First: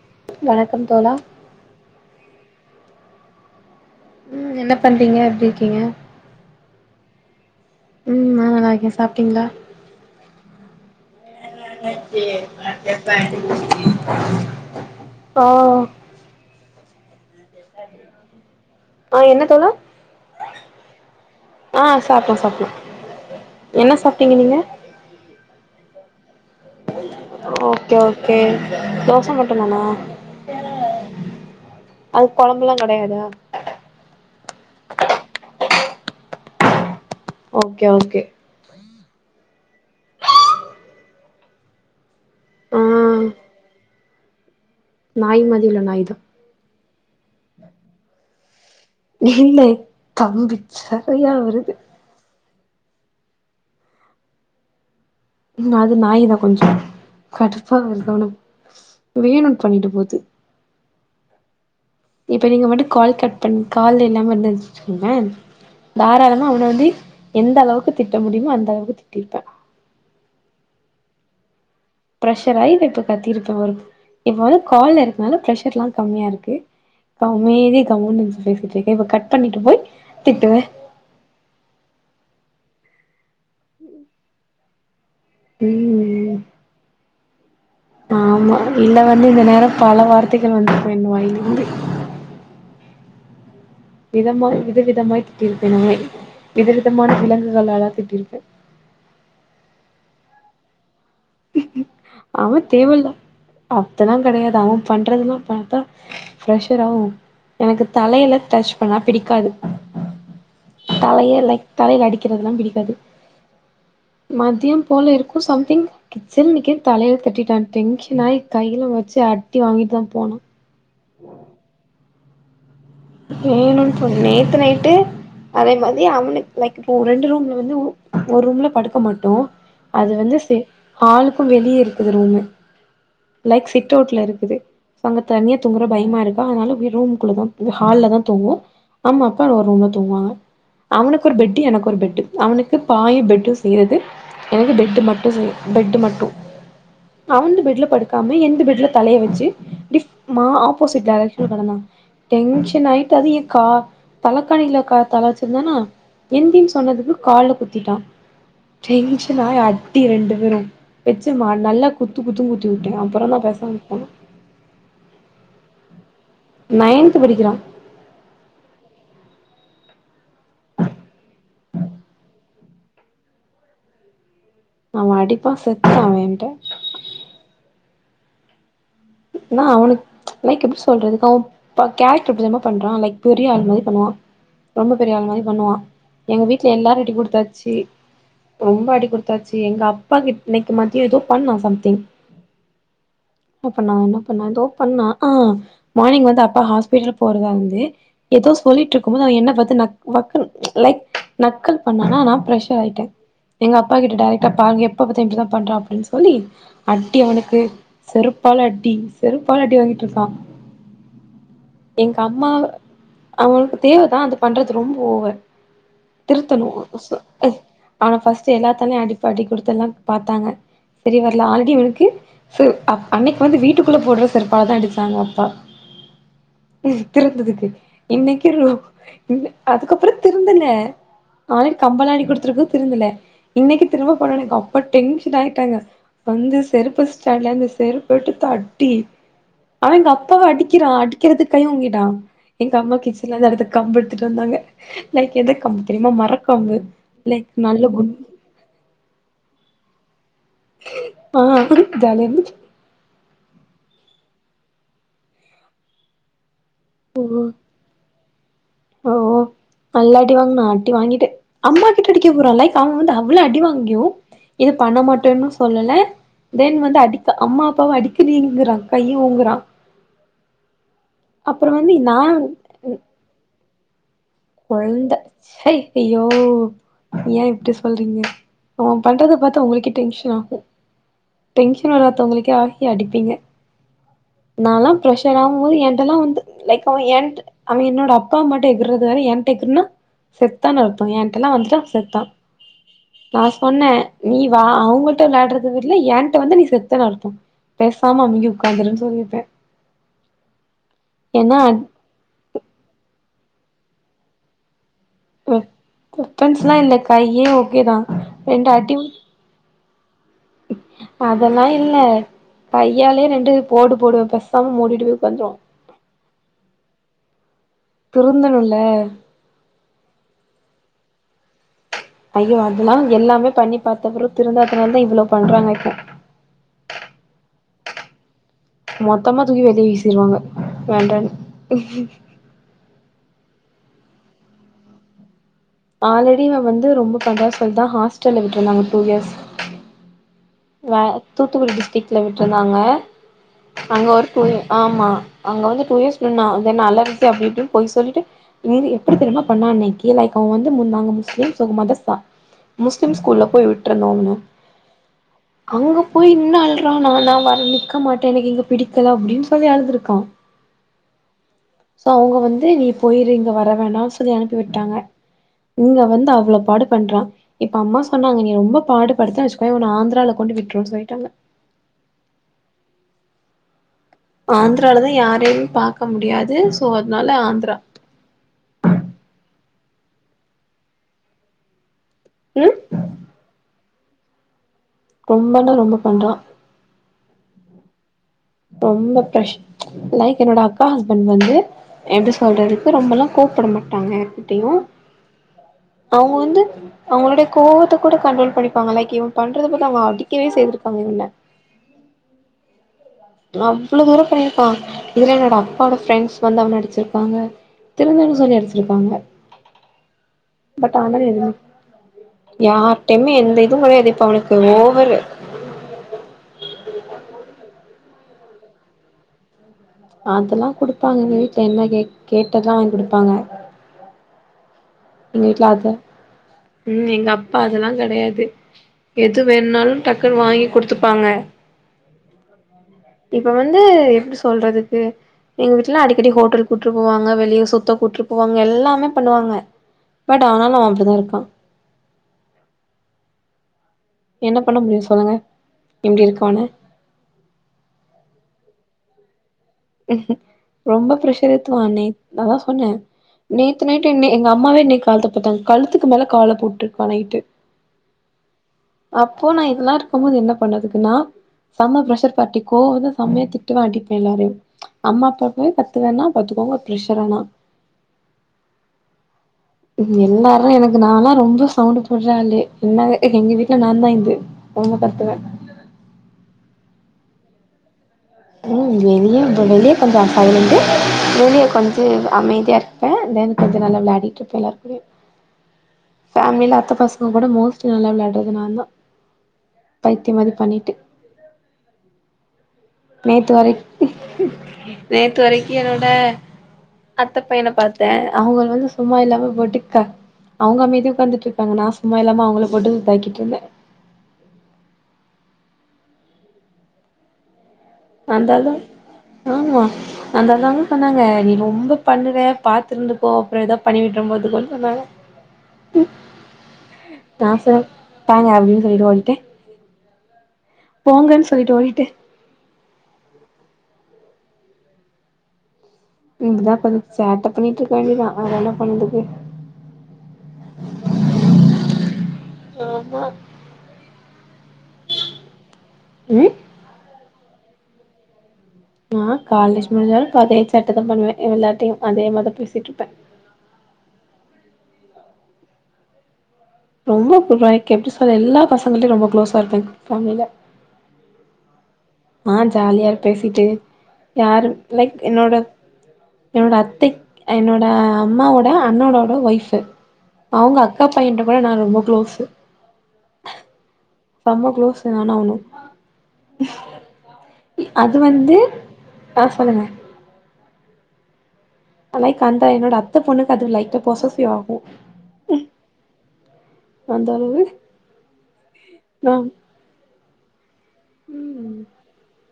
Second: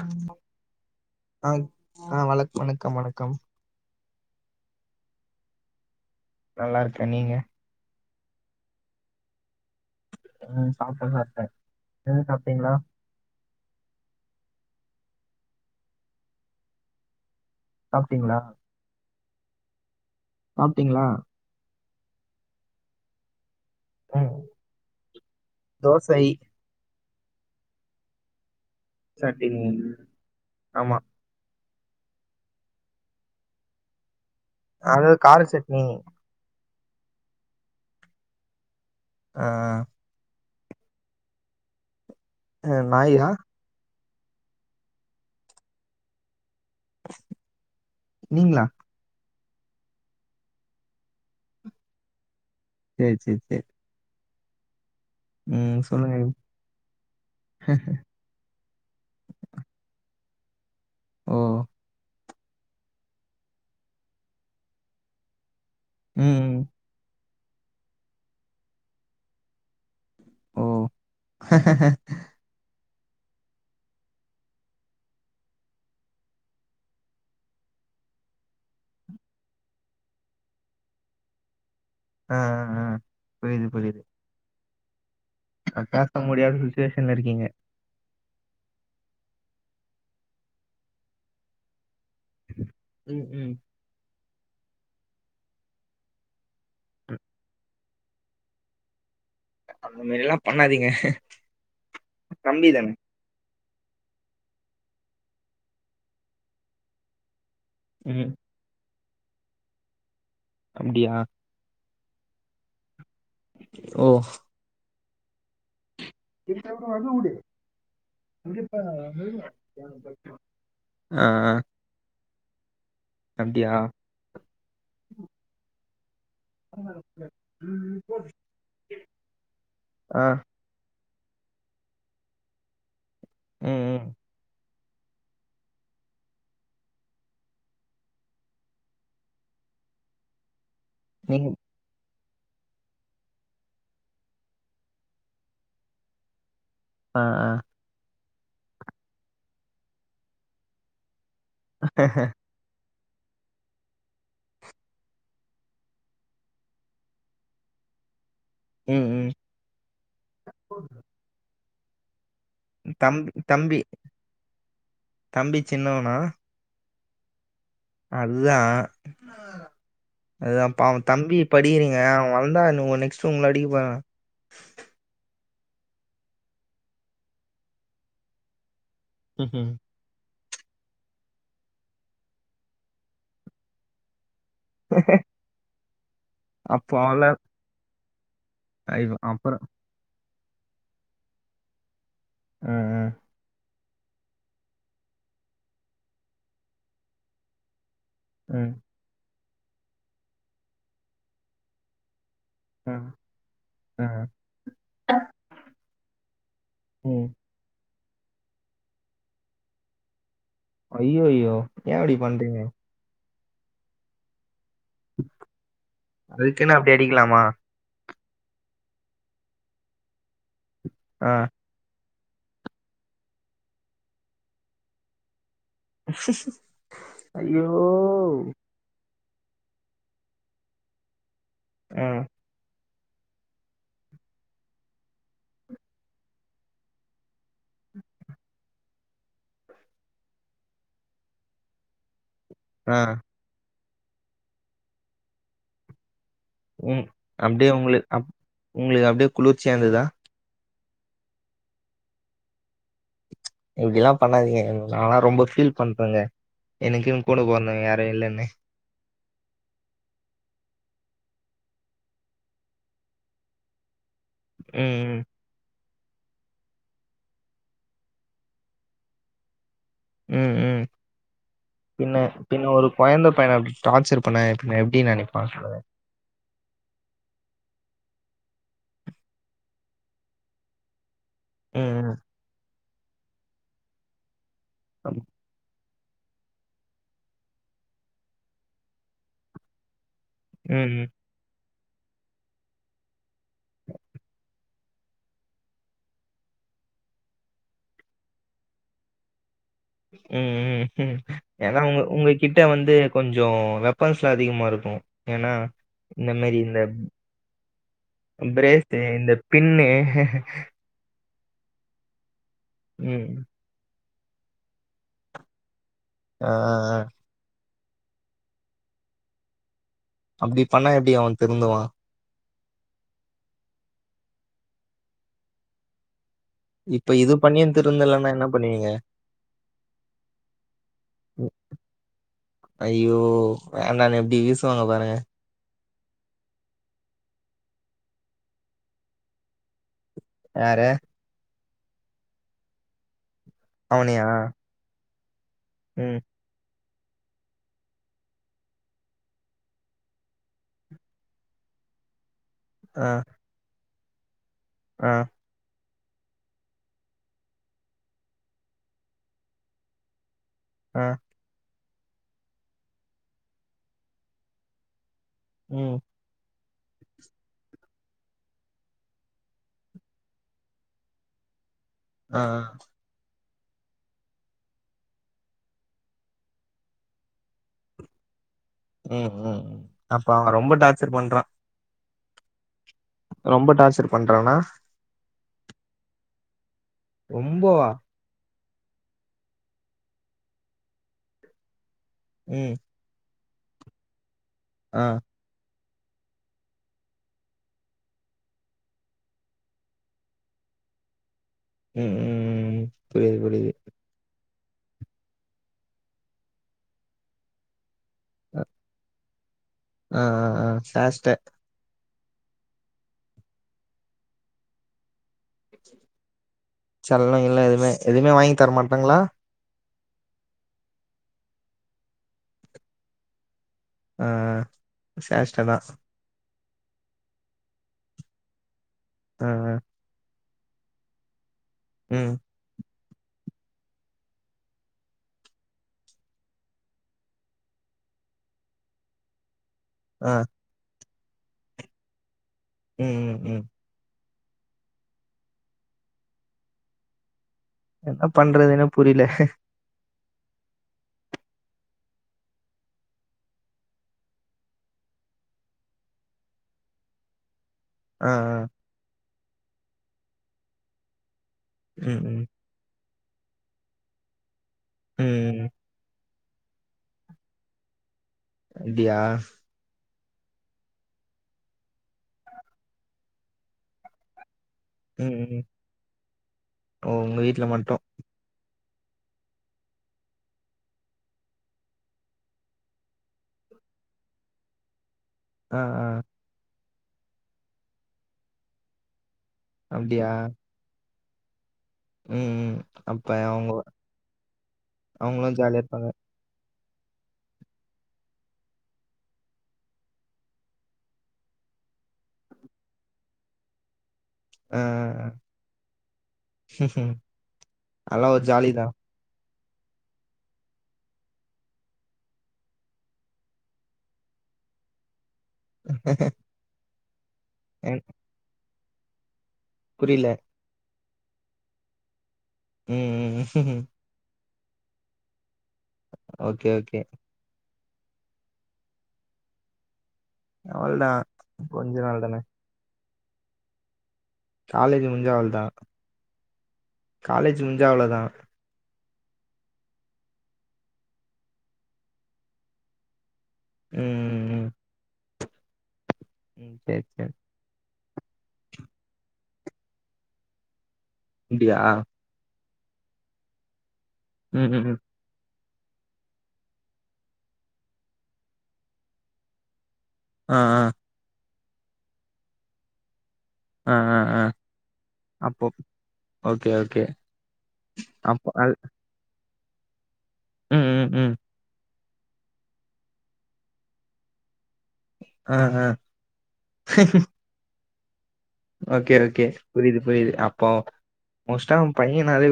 உம் வணக்கம் தோழா ஆஹ ஆ வணக்கம் வணக்கம் வணக்கம் உம் என்ன பண்றீங்க எப்டி இருக்கீங்க நல்லா இருக்கே நீங்க ம் நா நல்லா இருக்கே சாப்ட்டீங்களா ம் சாப்ட்டே சாப்ட்டே நீங்க சாப்ட்டீங்களா ஓ சாப்ட்டீங்களா ஆ என்ன தோழா சாப்ட்டீங்களா ஆ சாப்டோ சாப்டோ என்ன ம் சாப்ட்டீங்க நீங்க தோசை ஓ ஓகே தோச சட்னி மட்டும் தானா ஆமா அதுக் கொழம்புல்லா கெடையாதா அது கார சட்னி ஓகே ஓகே ஆ அ ஆ நாய்கா நாய் மாதி உள்ள நாய் தா நீங்ளா இல்லை தம்பி நெறையா வருது சேரி சேரி சேரி ம் அது சொல்லுங்க நாய் தா கொஞ்சொ கடுப்பா வருது அவன வேணூண்டு பண்ணிட்டு போகுது ஓ இப்ப நீங்க மட்டும் கால் கட் பண் கால் இல்லாம இருந்துச்சு வச்சுக்கோங்களே தாராளமா ம் அவன வந்து எந்த அளவுக்கு திட்ட முடியுமோ அந்த அளவுக்கு திட்டிருப்பே ஓ ப்ரெஷர் ஆய் இப்ப கத்திருப்பே வரும் இப்போ வந்து கால்ல இருக்கனால ப்ரஷர்ல்லா கம்மியா இருக்கு அம்மேதி கம்முன்னு பேசிட்டு இருக்கன் இப்ப கட் பண்ணிட்டு போய் திட்டுவேன் ஆ ஆ ஆ புரிது புரிது க்க பேச ம் முடியாத சுச்சுவேஷன்ல இருக்கீங்க ஆமா இல்ல வந்து இந்த நேரோ பல வார்த்தைகள் வந்துருக்கு என் வாயில் இருந்து ம் ம் விதமாய் வித விதமாய் திட்டியிருப்பேன் நானே விதவிதமான விலங்குகளாலா திட்டிருப்பே அந்த மேரில்லா பண்ணாதீங்க அவன் தம்பி தான தேவல்ல அப்டில்லா கெடையாது அவன் பண்றதுல்லா பாத்தா ப்ரெஷர் ஆவு எனக்கு ம் தலையில டச் பண்ணா பிடிக்காது அப்டியா தலைய லைக் தலையில அடிக்கிறதெல்லா பிடிக்காது ஓ மதியோ போல இருக்கு சம்திங் இஷ்ட கிச்சனுக்கே கூட வரணு தலையில கூடி தட்டிட்டா டென்ஷன் ஆயி கையில வச்சு அடி வாங்கிட்டு தா [unintelligible] போனா அ அ வேணுன்னு சொல்லி நேத்து நைட்டு அதே மாதிரி அவனுக்கு லைக் இப்போ ரெண்டு ரூம்ல வந்து ம். ஒரு ரூம்ல படுக்க மாட்டோ அது ஆ வந்து ஹாலுக்கும் வெளிய இருக்குது ரூமு லைக் ம் சிட் ம் அவுட்ல இருக்குது அங்க தனியா தூங்குற பயமா இருக்கா அதனால ரூம் குள்ள தா ஹால்ல தா தூங்குவோ அம்மா அப்பா ஒரு ரூம்ல தூங்குவாங்க அவனுக்கு ஒரு நீங்க பெட்டு எனக்கு ஒரு பெட்டு அவனுக்கு பாய் பெட்டும் செய்றது எனக்கு பெட்டு மட்டு செய் பெட்டு மட்டு ஆ ஆ அவுந்த பெட்ல படுக்காம எந்து பெட்ல தலைய வச்சு டிப் மா ஆப்போசிட் டைரக்சன்ல கெடந்தா. ஆ டென்ஷசன் ஆயிட்ட அது ஏ கா தலைக்காணில கா தல வச்சிருந்தானா எந்தின்னு சொன்னதுக்கு கால்ல குத்திட்டா ம் ம் டென்ஷன் அயி அடி ரெண்டு பேரு வெச்சுமா நல்லா குத்து குத்து குத்து விட்டா அப்றோ தம்பி தா பேசாம தம்பி வுட்டா தம்பி சின்னவனா நைன்த் படிக்கிறா அதுதா அதா பாவோ தம்பி இப்ப அடிக்கிறீங்க அவன் வளந்தா நெக்ஸ்ட் உங்கள அடிக்க போறா அவன் அடிப்பா செத்தா அவன் என்கிட்ட என்னா ம்ஹும். அவனுக் லைக் எப்டி சொல்றது அவன் கேரக்டர் எப்டி தெரிமா பண்றா லைக் பெரிய ஆள் மாதிரி பண்ணுவா ரொம்ப பெரிய ஆள் மாரி பண்ணுவா எங்க வீட்ல அப்போ எல்லாரு அடி அவள குடுத்தாச்சு ரொம்ப அடி ஐயோ, குடுத்தாச்சு அப்புறம் எங்க அப்பாக்கு இன்னக்கி மதியோ ஏதோ பண்ணா சம்திங் அ அ என்ன என்ன பண்ணா தோ பண்ணா ஆ மார்னிங் வந்து அப்பா ஹாஸ்பிடல் போறதாந்து ஏதோ ம் சொல்லிட்டு இருக்கு போது அவன் என்ன பாத்து நக் வக்குல் லைக் நக்கில் பண்ணானா நா பிரெஷர் பிரஷர் ஆ ஆயிட்ட எங்க அப்பா ஆ கிட்ட டைரெக்டா பாருங்க எப்ப பாத்தாலு இப்டிதா பண்றா அப்டின்னு சொல்லி அட்டி ம் அவனுக்கு செருப்பால அடி செருப்பால அட்டி வாங்கிட்டு இருக்கா ஐய்யயோ ஏ இப்டி பண்றீங்க அவனுக்கு தேவதா அது பண்றது ரொம்ப ஓவர் திருத்தணு அதுக்குன்னு அப்படி அடிக்கலாமா அவனை ஃபர்ஸ்ட் எல்லாத்தாலயு அடி அடி குடுத்துல்லா பாத்தாங்க செரி ஆ வரல ஆல்ரெடி அவனுக்கு சு அ அன்னைக்கி வந்து வீட்டுக்குள்ள போடுற செருப்பால தா அடிச்சாங்க அப்பா ஐயோ திருந்துரத்துக்கு இன்னைக்கி ரோ ம்ஹும் அதுக்கப்றொ திருந்தல ஆல்ரெடி ஆ கம்பலா அடிகுடுத்துருக்கு திருந்தல இன்னக்கி திரும்ப போனோனெ அப்பா டென்ஷன் ஆயிட்டாங்க வந்து செருப்பு ஸ்டான்லந்து செருப் போட்டு தட்டி அவ எங்க அப்பாவ அடிக்கிறா அடிக்கிறதுக் கை ஓங்கிட்டா எங்கம்மா ஆ கிச்சன்லந்து அடுத்து கம்பெடுத்துட்டு வந்தாங்க லைக் எந்த கம்பு தெரிமா மர க்கம்பு லைக் நல்ல குண் உங்ளுக்கு அப்டியே குளிர்ச்சியா இந்ததா ஆ ஜாலியாருந்து இப்டிலா பண்ணாதீங்க நாலா ரொம்ப ஃபீல் பண்றேங்க எனக்குன் கூட பொறந்தவ்ங்க யாரு இல்லன்னு ஓ ஓ நல்லா அடி வாங்னா அடி வாங்கிட்டு அம்மா கிட்ட அடிக்க போறா லைக் அவ வந்து அவ்ள அடி வாங்கியு இது பண்ண ம் மாட்டேன்னு சொல்லல தென் வந்து அடிக்க அம்மா அப்பாவ அடிக்கறீங்குறா கைய ஓங்குறா ம் ம் அப்புறோ வந்து பின்ன நா பின்ன ஒரு கொயந்த பையன இப்டி டார்ச்சர் பண்ணா பின்ன எப்டி கொழந்த நெனைப்பாங்க சை ஐயோ ஏ இப்டி சொல்றீங்க? அவ பண்றத பாத்தா உங்களுக்கே டென்ஷன் ஆகு டென்ஷன் ம் வராத்தவ்ங்களுக்கே ஆகி அடிப்பீங்க நாலா பிரஷரா கும்போது என்ட்டெல்லா வந்து லைக் அவெ ஏன்ட்ட அவெ என்னோட அப்பா அம்மா மட்டு எகுர்றது வேற ஏன்ட்ட எகுற்னா ம் செத்தான்னு அர்த்தொ ம் ஏன்ட்டல்லா வந்துட்டா செத்தா நா சொன்னே நீ வா அவுங்கள்ட்ட விளாட்றது விட்ல ஏன்ட்ட வந்து நீ செத்தன் அர்த்தொ பேசாம அமுங்கி உக்காந்துருன் சொல்லிப்பே ம் ம் ஏனா உங்க உங்க கிட்ட வந்து கொஞ்சோ வெப்பன்ஸ்லா அதிகமா இருக்கு ஏனா வெப்பன்ஸ்லா இல்ல கையே ஓகே தா ரெண்டு அடி ப்ரேஸ்த்து இந்த பின்னு அதெல்லா இல்ல கையாலே ம் ரெண்டு போடு போடுவே பெசாம மூடிட்டு போய் உக்காந்ருவா அ அ அ திருந்தனுள்ள அப்டி பண்ணா எப்டி அவெ திருந்துவா ஐயோ அதுல்லா எல்லாமே பண்ணி பாத்தப்றொ திருந்தாத்தனால் தா இவ்ளொ பண்றாங்க இப்போ இப்ப இது பண்ணியு திருந்தலனா என்ன பண்ணுவீங்க மொத்தமா தூக்கி வெளிய வீசிருவாங்க வேண்டான் ஐயோ வேண்டான்னு எப்டி வீசுவாங்க பாருங்க ஆல்ரெடி இவெ வந்து ரொம்ப பண்றா சொல் தா ஹாஸ்டல்ல விட்ருந்தாங்க டூ இயர்ஸ் யாரு இவே தூத்துக்குடி டிஸ்ட்ரிக்ட் லிமிட்டு தாங்க அங்க அவனையா ஒரு டூ இ ஆமா அவுங்க வந்து டூ ம் இயர்ஸ்சு முன்னா அவுக என்ன அழவெச்சு அப்டி இப்டின்னு பொய் சொல்லிட்டு [unintelligible] எப்பிடி தெரிம்மா பண்ணா அன்னக்கி லைக் அவ வந்து முந் நாங்க முஸ்லிம்ஸ் எங்க மதர்ஸா ஆ முஸ்லிம் ஸ்கூல்ல போய் விட்ருந்தோ அவன ஆ அங்க போய் நின்னு அழ்ரானா நா வர் நிக்க மாட்டே எனக்கு இங்க பிடிக்கல அப்டின் சொல்லி அழுதுருக்கா அ சோ அவுங்க வந்து நீ போயிரு இங்க வர வேணா சொல்லி அனுப்பி விட்டாங்க ம் இங்க வந்து அவ்ள பாடு பண்றா இப்ப அம்மா சொன்னாங்க நீ ரொம்ப பாடுபடுத்துன வச்சுக்கொயே ஒன்ன ஆந்திரால கொண்டு விட்ருவோம் சொல்லிட்டாங்க அ ஆ ஆந்திராலதா யாரையுமே பாக்க முடியாது சோ அத்னால ஆந்திரா ம் ம் அப்ப அவ ரொம்ப டார்ச்சர் பண்றா ம் ரொம்ப டார்ச்சர் பண்றானா வந்தேனே ரொம்ப பண்றா ரொம்ப வா ரொம்ப பிரஷ் லைக் என்னோட அக்கா ஹஸ்பண்ட் வந்து என்ட்ட ம் சொல்றதுக்கு ரொம்பல கூப்புட மாட்டாங்க எப்டியு ஆ அவுங்க வந்து அவுங்களேட கோவத்தை கூட கண்ட்ரோல் பண்ணிபாங்க லைக் இவன் பண்றத பத்த அவுங்க அடிக்கவே செய்திருக்காங்க இவன ம் ம் ம் ம் ம் புரியுது புரியுது அவ்வுளே தூரம் பண்ணியிருக்கா இதுல என்னோட அப்பாவோட ஃப்ரெண்ட்ஸ் வந்து அவன அடிச்சிருப்பாங்க திருந்தன்னு சொல்லி அ அடிச்சிருக்காங்க ஆ ஆ ஆ பட் சேஷ்ட ஆனாலு எதுவு யார்டயுமே எந்த இதுவு கிடையாது இப்ப அவனுக்கு ஓவரு செல்ல இல்ல எதுவுமே எதுவுமே வாங்கி தரமாட்டாங்களா அதெல்லா கொடுப்பாங்க என்ன கே கேட்டாத வாங்கி கொடுப்பாங்க ஆ சேஷ்ட்ட வீட்ல தா அது ம் எங்க அப்பா அத எல்லா கிடையாது எது ஆ ஆ வேணுனாலு டக்குன்னு வாங்கி குடுத்துப்பாங்க ம் இப்ப வந்து எப்டி சொல்றதுக்கு எங்க வீட்டு எல்லா அடிக்கடி ஹோட்டல் கூட்டிட்டு போ வாங்க வெளியே சுத்த கூட்டிட்டு போ வாங்க எல்லாமே பண்ணுவாங்க ஆ பட் ஆனாலு அவன் அப்புடி தா இருக்கா ம் ம் ம் என்ன பண்ண முடியு சொல்லுங்க இப்புடி இருக்கனு என்ன பண்றதுன்னு புரியல ம் ம் ரொம்ப ப்ரஷர் எத்துவா அண்ணே அத சொன்னே நேத்து நைட்டு என் னை எங்க அம்மாவே இன்னைக்கு கழுத்த பாத்தாங்க கழுத்துக்கு மேல கால்லா போட்டு இருக்கா நைட்டு ஆ ஆ அப்போ நா இத எல்லா இருக்கு போது என்ன பண்ணதுக்கு நா செம ம் பிரஷர் ம் பர்ட்டி கோவே வந்த செமைய திட்டுவே அடிப்பே எல்லாரையு ம் அம்மா அப்பா ம் போய் பத்து வேணா பெத்துக்கோங்க பேச வேணா அப்டியா எல்லாரு எனக்கு நா எல்லா ரொம்ப சவுண்ட் போடுறா ஆளு என்ன எங்க வீட்டுல நா தா இது ரொம்ப ம் கத்துவே ம் ஓ உங்க வீட்டுல மட்டு ம் வெளியே [unintelligible] பண்றா காலைலேந்து வெளிய கொஞ்சு அமைதியா இருப்பே தென் கொஞ்சொ நல்ல விளாடிட்டு இருப்ப எல்லாரு கூடியு ஆ ஆ ஃபேமிலில அத்த பசங்க கூட மோஸ்ட்லி நல்லா விளாடுறது நாந்தா அப்டியா? பைத்தியம் மாரி பண்ணிட்டு ம் ம் அப்ப நேத்து அவங்க வரை நேத்து அவங்களும் வரைக்கு ஜாலியா என்னோட இருப்பாங்க. அத்த பையன பாத்தே அவுங்க வந்து சும்மா இல்லாம போட்டு கா அவுங்க அமைதிய உட்காந்துட்டு இருப்பாங்க நா சும்மா இல்லாம அவுங்கள போட்டு உதகிட்டு இருந்தே ஆ ஆ ஆ ம் ம் அந்தாலுது ஆம்மா அத தாங்க சொன்னாங்க நீ ரொம்ப பண்ணுற பாத்து இருந்துக்கோ அப்புறே ஏதாவோ பண்ணி விட்டுற போது அப்டினு சொன்னாங்க தா சார் தாங்க அப்டின்னு சொல்லிட்டு வன்டே புரில போங்கன்னு சொல்லிட்டு ஓடிடே ம் ம் ஓகே இதுதா கொஞ் ஓகே. சேட்ட பண்ணிட்டு இருக்க வேண்டியதா வேற என்ன பண்றது எவ்ளோ நா கொஞ்ச நாள்தானே ஆமா காலேஜ் முடிஞ்சா அவ்ள்தா ம் காலேஜ் முடிஞ்சா அவ்ளோதா நா காலேஜ் முடிஞ்சாலு இப்ப அதே சேட்டதா பண்ணுவே எல்லார்ட்டையு அதே மார்தா பேசிட்டுருப்பே ம் ம் ம். ம் சரி சரி. ரொம்ப புடிக்கு எனக்கு எப்டி சொல்றது எல்லா பசங்கள்டையு ரொம்ப குளோசா இருப்பே ஃபேமிலில அப்டியா நா ஜாலியா பேசிட்டு ம் யாரும் ம் ம். லைக் என்னோட என்னோட அத்தை என்னோட அம்மாவோட அண்ணனோட ஒய்ஃபு ஆ அவங்க ஆ. அக்கா பையன்ட கூட நா ரொம்ப குளோசு அ அ செம குளோஸ்ங்க நாங்க ஓகே ஓகே. அது அப்போ வந்து அது ஆ சொல்லுங்க ம் ம் ம் லைக் அந்த என்னோட அத்த பொண்ணுக்கு அது லைட்டா பொஸஸ்ஸிவ் ஆகு ஆஹ என்னது ஓகே ஓகே புரியுது புரியுது அப்போ மோஸ்டா ம் பையனால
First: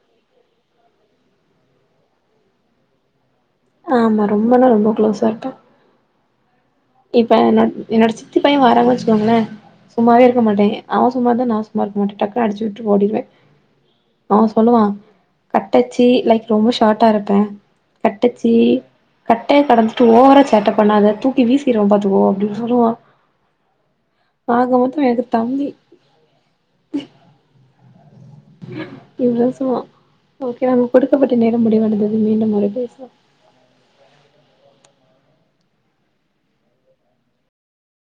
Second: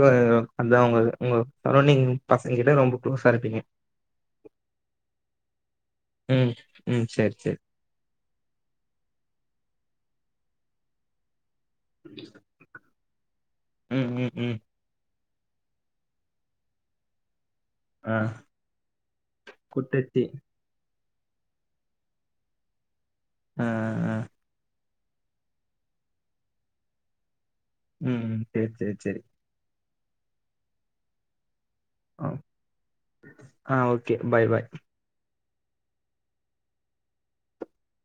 அந்தா உங்க உங்க சரௌண்டிங் பசங்க கிட்ட ரொம்ப குளோஸா இருப்பீங்க ஆமா ரொம்பனா ரொம்ப குளோஸா இருப்பே ம் ம் இப்ப சரி சரி என்னோ என்னோட சித்தி பைய வாராங்க வச்சுக்கோங்களே சும்மாவே இருக்க மாட்டே அவெ சும்மா இருந்தாலு நா சும் மாருக்க மாட்டே டக்குனு அடிச்சு வுட்டுட் ஓடிருவே ம் ம் அவ ம் சொல்லுவா கட்டச்சி லைக் ரொம்ப ஷார்ட்டா இருப்பே ஆ கட்டச்சி கட்டையா பெறந்துட்டு குட்டச்சி ஓவரா சேட்ட பண்ணாத தூக்கி வீசி சீருவே பாத்துக்கோ அப்டின்னு சொல்லுவா ஆ ஆ ஆக மொத்தொ எனக்கு தம்பி ம் ம் சரி சரி சரி இலவசமா ஓகே வா நமக்கு கொடுக்கப்பட்ட நேரம் முடிவடைந்தது ஆ மீண்டும் ஒரு பேசுவோம் ஆ ஓகே பாய் பாய்